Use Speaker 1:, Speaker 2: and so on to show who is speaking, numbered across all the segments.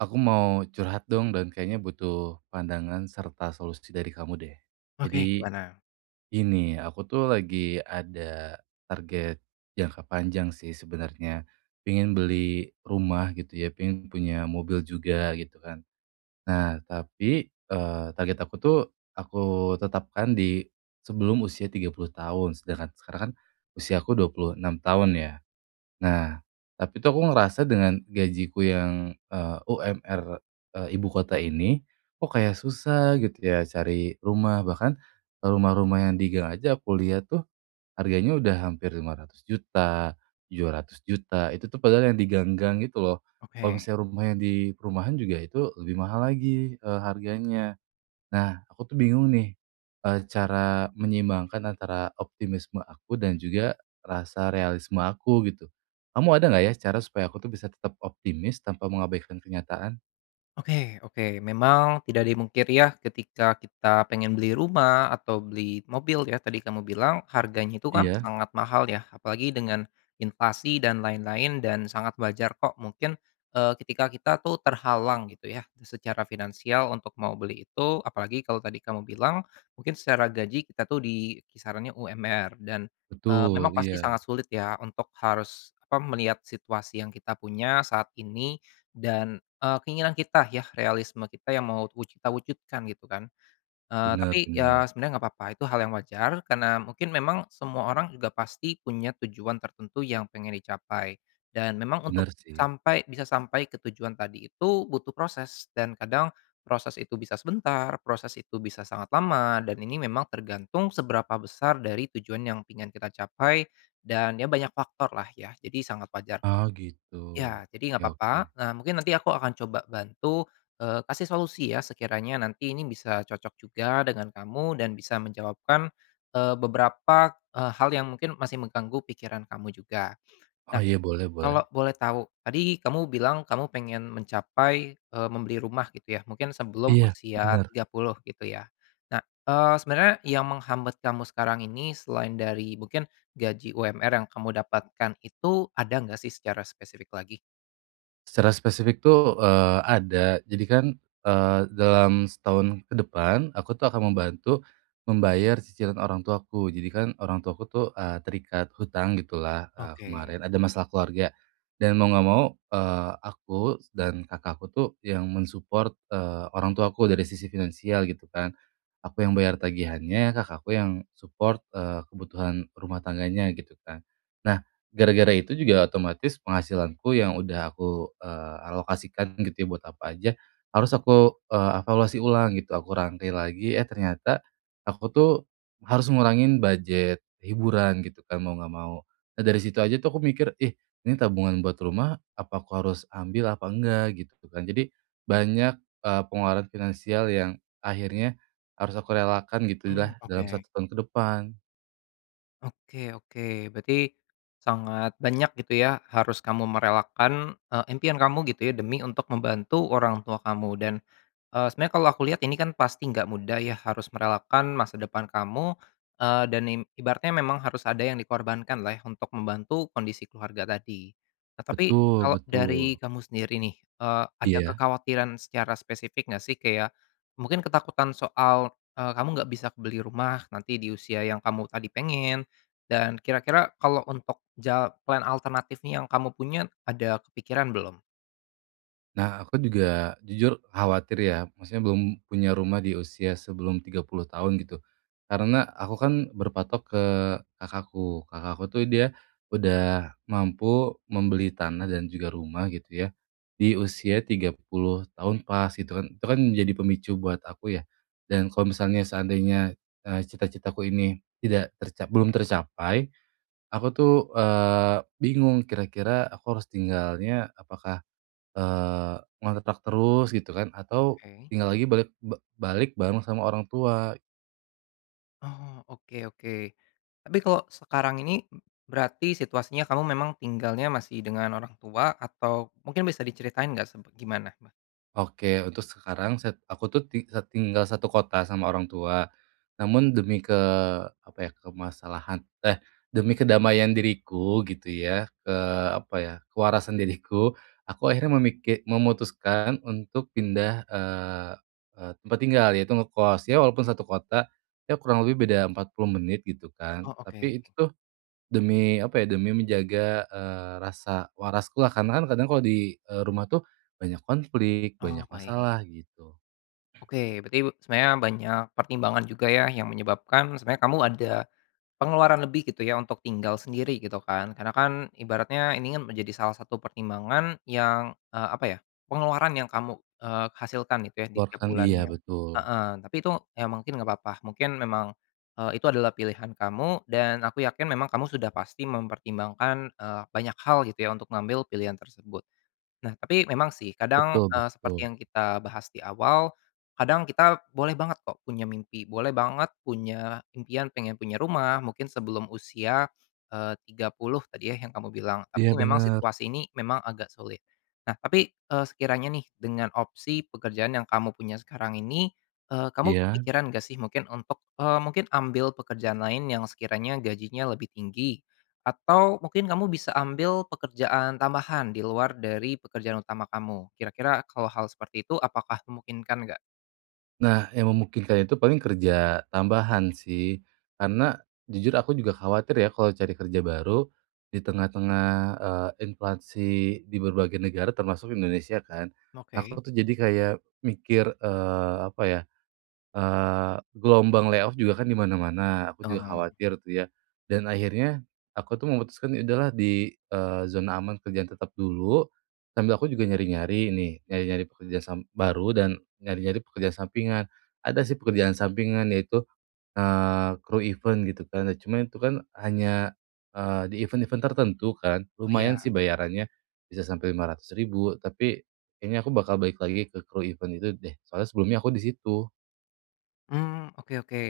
Speaker 1: Aku mau curhat, dong, dan kayaknya butuh pandangan serta solusi dari kamu, deh.
Speaker 2: Oke,
Speaker 1: Jadi,
Speaker 2: gimana?
Speaker 1: gini, aku, tuh, lagi ada target jangka panjang, sih, sebenarnya. Pengin beli rumah, gitu, ya, pengin punya mobil juga, gitu, kan. Nah, tapi, eee, target aku, tuh, aku tetapkan di sebelum usia 30 tahun, sedangkan sekarang, kan, usiaku 26 tahun, ya. Nah, tapi, tuh, aku ngerasa dengan gajiku yang, eee, UMR eee, ibu kota ini, kok, kayak susah, gitu, ya, cari rumah. Bahkan, eee, rumah-rumah yang di gang aja aku lihat, tuh, harganya udah hampir Rp500.000.000, Rp700.000.000, itu, tuh, padahal yang di gang-gang itu, loh. Kalau
Speaker 2: Oke.
Speaker 1: misalnya rumah yang di perumahan juga itu lebih mahal lagi, eee, harganya. Nah, aku, tuh, bingung, nih, eee, cara menyeimbangkan antara optimisme aku dan juga rasa realisme aku, gitu. Kamu ada nggak, ya, cara supaya aku, tuh, bisa tetap optimis tanpa mengabaikan kenyataan?
Speaker 2: Oke oke. Memang tidak dimungkiri, ya, ketika kita pengen beli rumah atau beli mobil, ya, tadi kamu bilang harganya itu, kan,
Speaker 1: Iya.
Speaker 2: sangat mahal, ya. Apalagi dengan inflasi dan lain-lain, dan sangat wajar, kok, mungkin, eee, ketika kita, tuh, terhalang, gitu, ya, secara finansial untuk mau beli itu. Apalagi kalau tadi kamu bilang mungkin secara gaji kita, tuh, di kisarannya UMR dan, eee, memang
Speaker 1: Betul,
Speaker 2: pasti
Speaker 1: iya.
Speaker 2: sangat sulit, ya, untuk harus apa, melihat situasi yang kita punya saat ini, dan, eee, keinginan kita, ya, realisme kita yang mau wuju kita wujudkan, gitu, kan. Eee, tapi,
Speaker 1: Benar
Speaker 2: ya,
Speaker 1: benar.
Speaker 2: sebenarnya nggak apa-apa, itu hal yang wajar karena mungkin memang semua orang juga pasti punya tujuan tertentu yang pengen dicapai, dan memang untuk
Speaker 1: Benar, sih.
Speaker 2: sampai bisa sampai ke tujuan tadi itu butuh proses dan kadang proses itu bisa sebentar, proses itu bisa sangat lama, dan ini memang tergantung seberapa besar dari tujuan yang pengen kita capai. Dan, ya, banyak faktor, lah, ya, jadi sangat wajar, kok.
Speaker 1: Oh, gitu,
Speaker 2: Ya, jadi nggak
Speaker 1: oke
Speaker 2: papa,
Speaker 1: oke.
Speaker 2: eee, mungkin nanti aku akan coba bantu, eee, kasih solusi, ya, sekiranya nanti ini bisa cocok juga dengan kamu dan bisa menjawabkan, eee, beberapa, eee, hal yang mungkin masih mengganggu pikiran kamu juga.
Speaker 1: Oh,
Speaker 2: Nah,
Speaker 1: iya, boleh
Speaker 2: kalau
Speaker 1: boleh.
Speaker 2: boleh tau, tadi kamu bilang kamu pengen mencapai, eee, membeli rumah, gitu, ya, mungkin sebelum
Speaker 1: Iya,
Speaker 2: usia
Speaker 1: benar.
Speaker 2: 30, gitu, ya. Nah, eee, sebenarnya yang menghambat kamu sekarang ini selain dari mungkin gaji UMR yang kamu dapatkan itu, ada nggak, sih, secara spesifik lagi?
Speaker 1: Secara spesifik tuh, eee, ada, jadi kan, eee, dalam setahun ke depan, aku tuh akan membantu membayar cicilan orang tuaku. Jadi kan orang tuaku tuh, eee, terikat hutang gitulah, eee,
Speaker 2: Oke.
Speaker 1: kemarin ada masalah keluarga dan mau nggak mau, eee, aku dan kakakku tuh yang men-support, eee, orang tuaku dari sisi finansial gitu kan. Aku yang bayar tagihannya, kakak aku yang support, eee, kebutuhan rumah tangganya gitu kan. Nah gara-gara itu juga otomatis penghasilanku yang udah aku, eee, alokasikan gitu ya, buat apa aja, harus aku, eee, evaluasi ulang gitu, aku rangkai lagi, eh ternyata aku tuh harus ngurangin budget hiburan gitu kan, mau nggak mau. Nah dari situ aja tuh aku mikir, "Ih ini tabungan buat rumah, apa aku harus ambil, apa enggak?" Gitu kan. Jadi banyak, eee, pengeluaran finansial yang akhirnya harus aku relakan
Speaker 2: Mmm,
Speaker 1: gitulah dalam
Speaker 2: oke.
Speaker 1: 1 tahun ke depan.
Speaker 2: Oke oke, berarti sangat banyak gitu ya, harus kamu merelakan, eee, impian kamu gitu ya demi untuk membantu orang tua kamu dan, eee, sebenernya kalau aku lihat, ini kan pasti nggak mudah ya harus merelakan masa depan kamu, eee, dan i ibaratnya memang harus ada yang dikorbankanlah ya untuk membantu kondisi keluarga tadi. Nah, tapi
Speaker 1: Betul
Speaker 2: kalau
Speaker 1: betul.
Speaker 2: dari kamu sendiri nih, eee, ada
Speaker 1: Iya.
Speaker 2: kekhawatiran secara spesifik nggak sih, kayak mungkin ketakutan soal, eee, kamu nggak bisa beli rumah nanti di usia yang kamu tadi pengen dan kira-kira kalau untuk jal plan alternatif nih yang kamu punya ada kepikiran belum?
Speaker 1: Nah aku juga, jujur khawatir ya, maksudnya belum punya rumah di usia sebelum 30 tahun gitu, karena aku kan berpatok ke kakakku. Kakakku tuh dia udah mampu membeli tanah dan juga rumah gitu ya, di usia 30 tahun pas gitu kan, itu kan menjadi pemicu buat aku ya. Dan kalau misalnya, seandainya, eee, cita-citaku ini tidak terca belum tercapai, aku tuh, eee, bingung kira-kira aku harus tinggalnya, apakah, eee, ngontrak terus gitu kan, atau
Speaker 2: Oke.
Speaker 1: tinggal lagi balik ba balik bareng sama orang tua.
Speaker 2: Oh, oke oke. Tapi kalau sekarang ini, berarti situasinya kamu memang tinggalnya masih dengan orang tua atau mungkin bisa diceritain nggak semp gimana? me
Speaker 1: Oke, untuk sekarang, set aku tuh ti eee, tinggal satu kota sama orang tua. Namun demi ke apa ya, kemasalahan eh demi kedamaian diriku gitu ya, ke apa ya, kewarasan diriku, aku akhirnya memiki memutuskan untuk pindah, eee eee, tempat tinggal, yaitu ngekos, ya walaupun satu kota, ya kurang lebih beda 40 menit gitu kan,
Speaker 2: Oh oke.
Speaker 1: tapi itu tuh, demi apa ya, demi menjaga, eee, rasa waraskulah, karena kan kadang kalau di, eee, rumah tuh banyak konflik,
Speaker 2: Oh
Speaker 1: banyak
Speaker 2: baik.
Speaker 1: masalah gitu.
Speaker 2: Oke, berarti be sebenarnya banyak pertimbangan juga ya yang menyebabkan, sebenarnya kamu ada, pengeluaran lebih gitu ya untuk tinggal sendiri gitu kan, karena kan ibaratnya ini kan menjadi salah satu pertimbangan yang, eee, apa ya, pengeluaran yang kamu, eee, hasilkan itu ya di tiap
Speaker 1: Kuatkan iya
Speaker 2: bulannya.
Speaker 1: betul.
Speaker 2: Heeh, tapi itu ya mungkin nggak papa, mungkin memang, eee, itu adalah pilihan kamu dan aku yakin memang kamu sudah pasti mempertimbangkan, eee, banyak hal gitu ya untuk ngambil pilihan tersebut. Nah tapi memang sih kadang,
Speaker 1: Betul
Speaker 2: eee, seperti
Speaker 1: betul.
Speaker 2: yang kita bahas di awal, kadang kita boleh banget kok punya mimpi, boleh banget punya impian pengen punya rumah, mungkin sebelum usia, eee, 30 tadi ya, yang kamu bilang,
Speaker 1: Iya
Speaker 2: tapi memang
Speaker 1: bener.
Speaker 2: situasi ini memang agak sulit. Nah tapi, eee, sekiranya nih dengan opsi pekerjaan yang kamu punya sekarang ini, eee, kamu
Speaker 1: Iya.
Speaker 2: kepikiran nggak sih mungkin untuk, eee, mungkin ambil pekerjaan lain yang sekiranya gajinya lebih tinggi atau mungkin kamu bisa ambil pekerjaan tambahan di luar dari pekerjaan utama kamu. Kira-kira kalau hal seperti itu apakah memungkinkan nggak?
Speaker 1: Nah, yang memungkinkan itu paling kerja, tambahan sih. Karena, jujur aku juga khawatir ya, kalau cari kerja baru, di tengah-tengah, eee, inflasi, di berbagai negara, termasuk Indonesia kan.
Speaker 2: Oke.
Speaker 1: Aku tuh jadi kayak mikir, eee, apa ya, eee, gelombang lay off juga kan di mana-mana, aku juga
Speaker 2: Oh.
Speaker 1: khawatir tuh ya. Dan akhirnya, aku tuh memutuskan, ya udah lah di, eee, zona aman kerjaan tetap dulu, sambil aku juga nyari-nyari nih, nyari-nyari pekerjaan sam baru dan, nyari-nyari pekerjaan sampingan. Ada sih pekerjaan sampingan yaitu, eee, kru event gitu kan. Nah cuma itu kan, hanya, eee, di event-event tertentu kan. Lumayan sih
Speaker 2: Iya.
Speaker 1: bayarannya, bisa sampai Rp500.000, tapi, kayaknya aku bakal balik lagi ke kru event itu deh, soalnya sebelumnya aku di situ.
Speaker 2: Mmm, oke oke.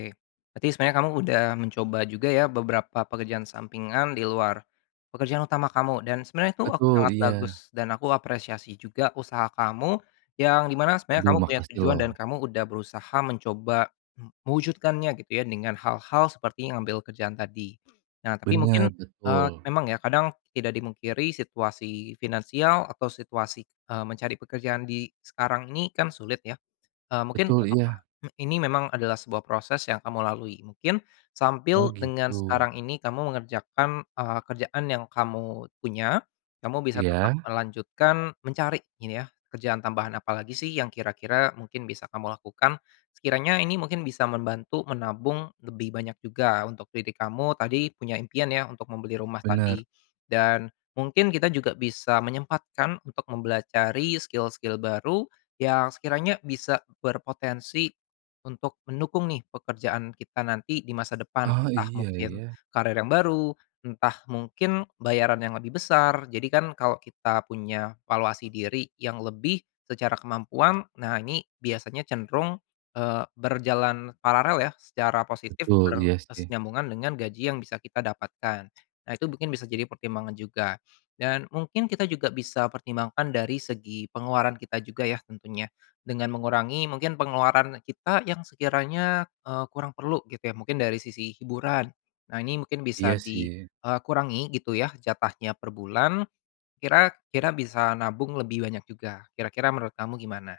Speaker 2: Berarti sebenarnya kamu udah mencoba juga ya, beberapa pekerjaan sampingan di luar, pekerjaan utama kamu. Dan sebenarnya itu, oh
Speaker 1: Betul,
Speaker 2: sangat
Speaker 1: iya.
Speaker 2: bagus, dan aku apresiasi juga usaha kamu, yang di mana sebenarnya
Speaker 1: Duh,
Speaker 2: kamu punya
Speaker 1: makasih
Speaker 2: tujuan dan
Speaker 1: loh.
Speaker 2: kamu udah berusaha mencoba, m mewujudkannya gitu ya dengan hal-hal seperti ngambil kerjaan tadi. Nah tapi
Speaker 1: Benar,
Speaker 2: mungkin, eee,
Speaker 1: betul.
Speaker 2: memang ya, kadang, tidak dipungkiri situasi finansial, atau situasi, eee, mencari pekerjaan di, sekarang ini, kan sulit ya, eee, mungkin, nggak
Speaker 1: Betul
Speaker 2: papa,
Speaker 1: iya.
Speaker 2: ini memang adalah sebuah proses yang kamu lalui, mungkin,
Speaker 1: Oh
Speaker 2: sambil dengan
Speaker 1: gitu.
Speaker 2: sekarang ini kamu mengerjakan, eee, kerjaan yang kamu, punya, kamu bisa tetap
Speaker 1: Iya.
Speaker 2: melanjutkan, mencari, ini ya, kerjaan tambahan apa lagi sih yang kira-kira, mungkin bisa kamu lakukan. Sekiranya ini mungkin bisa membantu menabung, lebih banyak juga, untuk diri kamu, tadi, punya impian ya, untuk membeli rumah tadi.
Speaker 1: Benar.
Speaker 2: Dan, mungkin kita juga bisa menyempatkan untuk mempelajari skill-skill baru, yang sekiranya bisa berpotensi, untuk mendukung nih, pekerjaan kita nanti di masa depan,
Speaker 1: Ah
Speaker 2: entah
Speaker 1: iya
Speaker 2: mungkin,
Speaker 1: ya.
Speaker 2: karir yang baru, entah mungkin bayaran yang lebih besar, jadi kan, kalo kita punya valuasi diri yang lebih, secara kemampuan, nah ini, biasanya cenderung, eee, berjalan paralel ya, secara positif
Speaker 1: Betul, iya sih.
Speaker 2: berkesinambungan dengan gaji yang bisa kita dapatkan. Nah itu mungkin bisa jadi pertimbangan juga. Dan, mungkin kita juga bisa pertimbangkan dari segi pengeluaran kita juga ya tentunya, dengan mengurangi mungkin pengeluaran kita yang sekiranya, eee, kurang perlu gitu ya, mungkin dari sisi hiburan. Nah ini mungkin bisa
Speaker 1: Iya
Speaker 2: di,
Speaker 1: sih.
Speaker 2: eee, kurangi gitu ya jatahnya per bulan, kira kira bisa nabung lebih banyak juga. Kira-kira menurut kamu gimana?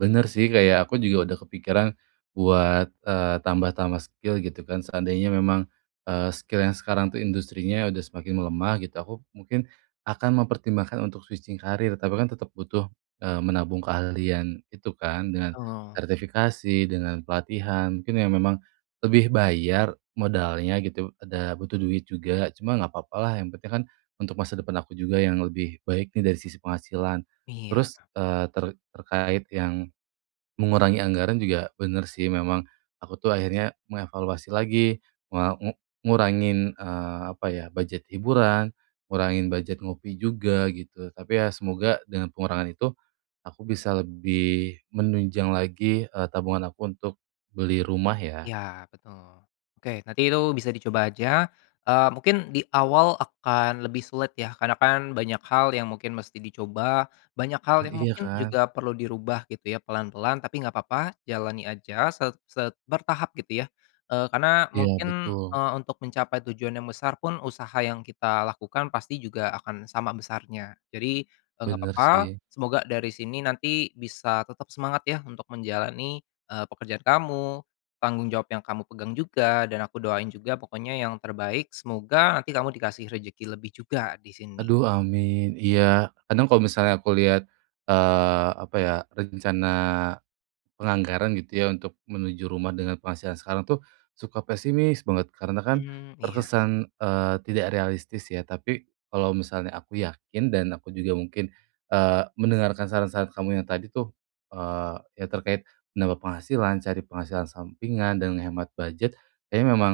Speaker 1: Bener, sih. Kayak, aku juga udah kepikiran buat, eee, tambah-tambah skill, gitu kan. Seandainya memang, eee, skill yang sekarang, tuh, industrinya udah semakin melemah, gitu, aku mungkin akan mempertimbangkan untuk switching karir. Tapi kan tetap butuh, eee, menabung keahlian gitu, kan, dengan
Speaker 2: Betul.
Speaker 1: sertifikasi, dengan pelatihan, mungkin yang memang lebih bayar, modalnya, gitu, ada butuh duit juga. Cuma nggak papa, lah. Yang penting kan, untuk masa depan aku juga yang lebih baik, nih, dari sisi penghasilan.
Speaker 2: Iya.
Speaker 1: Terus, eee, ter terkait yang mengurangi anggaran, juga, bener sih. Memang, aku tuh akhirnya mengevaluasi lagi, me ngu ngurangin, eee, apa ya, budget hiburan, ngurangin budget ngopi juga, gitu. Tapi ya, semoga, dengan pengurangan itu, aku bisa lebih menunjang lagi, eee, tabungan aku untuk beli rumah, ya.
Speaker 2: Ya, betul. Oke, nanti itu bisa dicoba aja. Eee, mungkin, di awal akan lebih sulit ya, karena kan, banyak hal yang mungkin mesti dicoba, banyak hal
Speaker 1: Nah,
Speaker 2: yang
Speaker 1: iya
Speaker 2: mungkin
Speaker 1: kan?
Speaker 2: juga perlu dirubah, gitu ya, pelan-pelan. Tapi nggak papa, jalani aja, set set bertahap, gitu ya. Eee, karena,
Speaker 1: Iya,
Speaker 2: mungkin,
Speaker 1: betul.
Speaker 2: eee, untuk mencapai tujuan yang besar pun, usaha yang kita lakukan pasti juga akan sama besarnya. Jadi, eee, nggak
Speaker 1: Bener,
Speaker 2: papa.
Speaker 1: sih.
Speaker 2: Semoga, dari sini nanti, bisa tetap semangat, ya, untuk menjalani, eee, pekerjaan kamu, tanggung jawab yang kamu pegang juga, dan aku doain juga, pokoknya yang terbaik. Semoga nanti kamu dikasih rejeki lebih juga, di sini.
Speaker 1: Aduh, amin. Iya, kadang kalau misalnya aku lihat, eee, apa ya, rencana penganggaran, gitu ya, untuk menuju rumah dengan penghasilan sekarang tuh, suka pesimis banget. Karena kan,
Speaker 2: Mmm, iya.
Speaker 1: terkesan, eee, tidak realistis, ya. Tapi, kalau misalnya aku yakin, dan aku juga mungkin, eee, mendengarkan saran-saran kamu yang tadi, tuh, eee, yang terkait menambah penghasilan, cari penghasilan sampingan, dan ngehemat budget, kayaknya memang,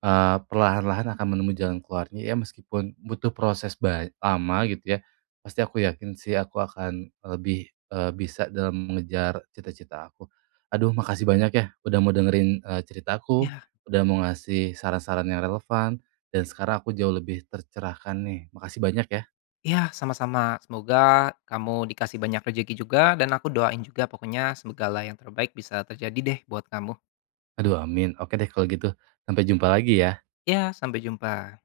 Speaker 1: eee, perlahan-lahan akan menemui jalan keluarnya, ya. Meskipun, butuh proses bany lama, gitu ya, pasti aku yakin sih, aku akan lebih, eee, bisa dalam mengejar cita-cita aku. Aduh, makasih banyak, ya, udah mau dengerin, eee, cerita aku,
Speaker 2: Iya.
Speaker 1: udah mau ngasih saran-saran yang relevan, dan sekarang aku jauh lebih tercerahkan, nih. Makasih banyak, ya.
Speaker 2: Ya, sama-sama. Semoga, kamu dikasih banyak rejeki juga, dan aku doain juga, pokoknya, segala yang terbaik bisa terjadi, deh, buat kamu.
Speaker 1: Aduh, amin. Oke deh, kalau gitu. Sampai jumpa lagi, ya.
Speaker 2: Ya, sampai jumpa.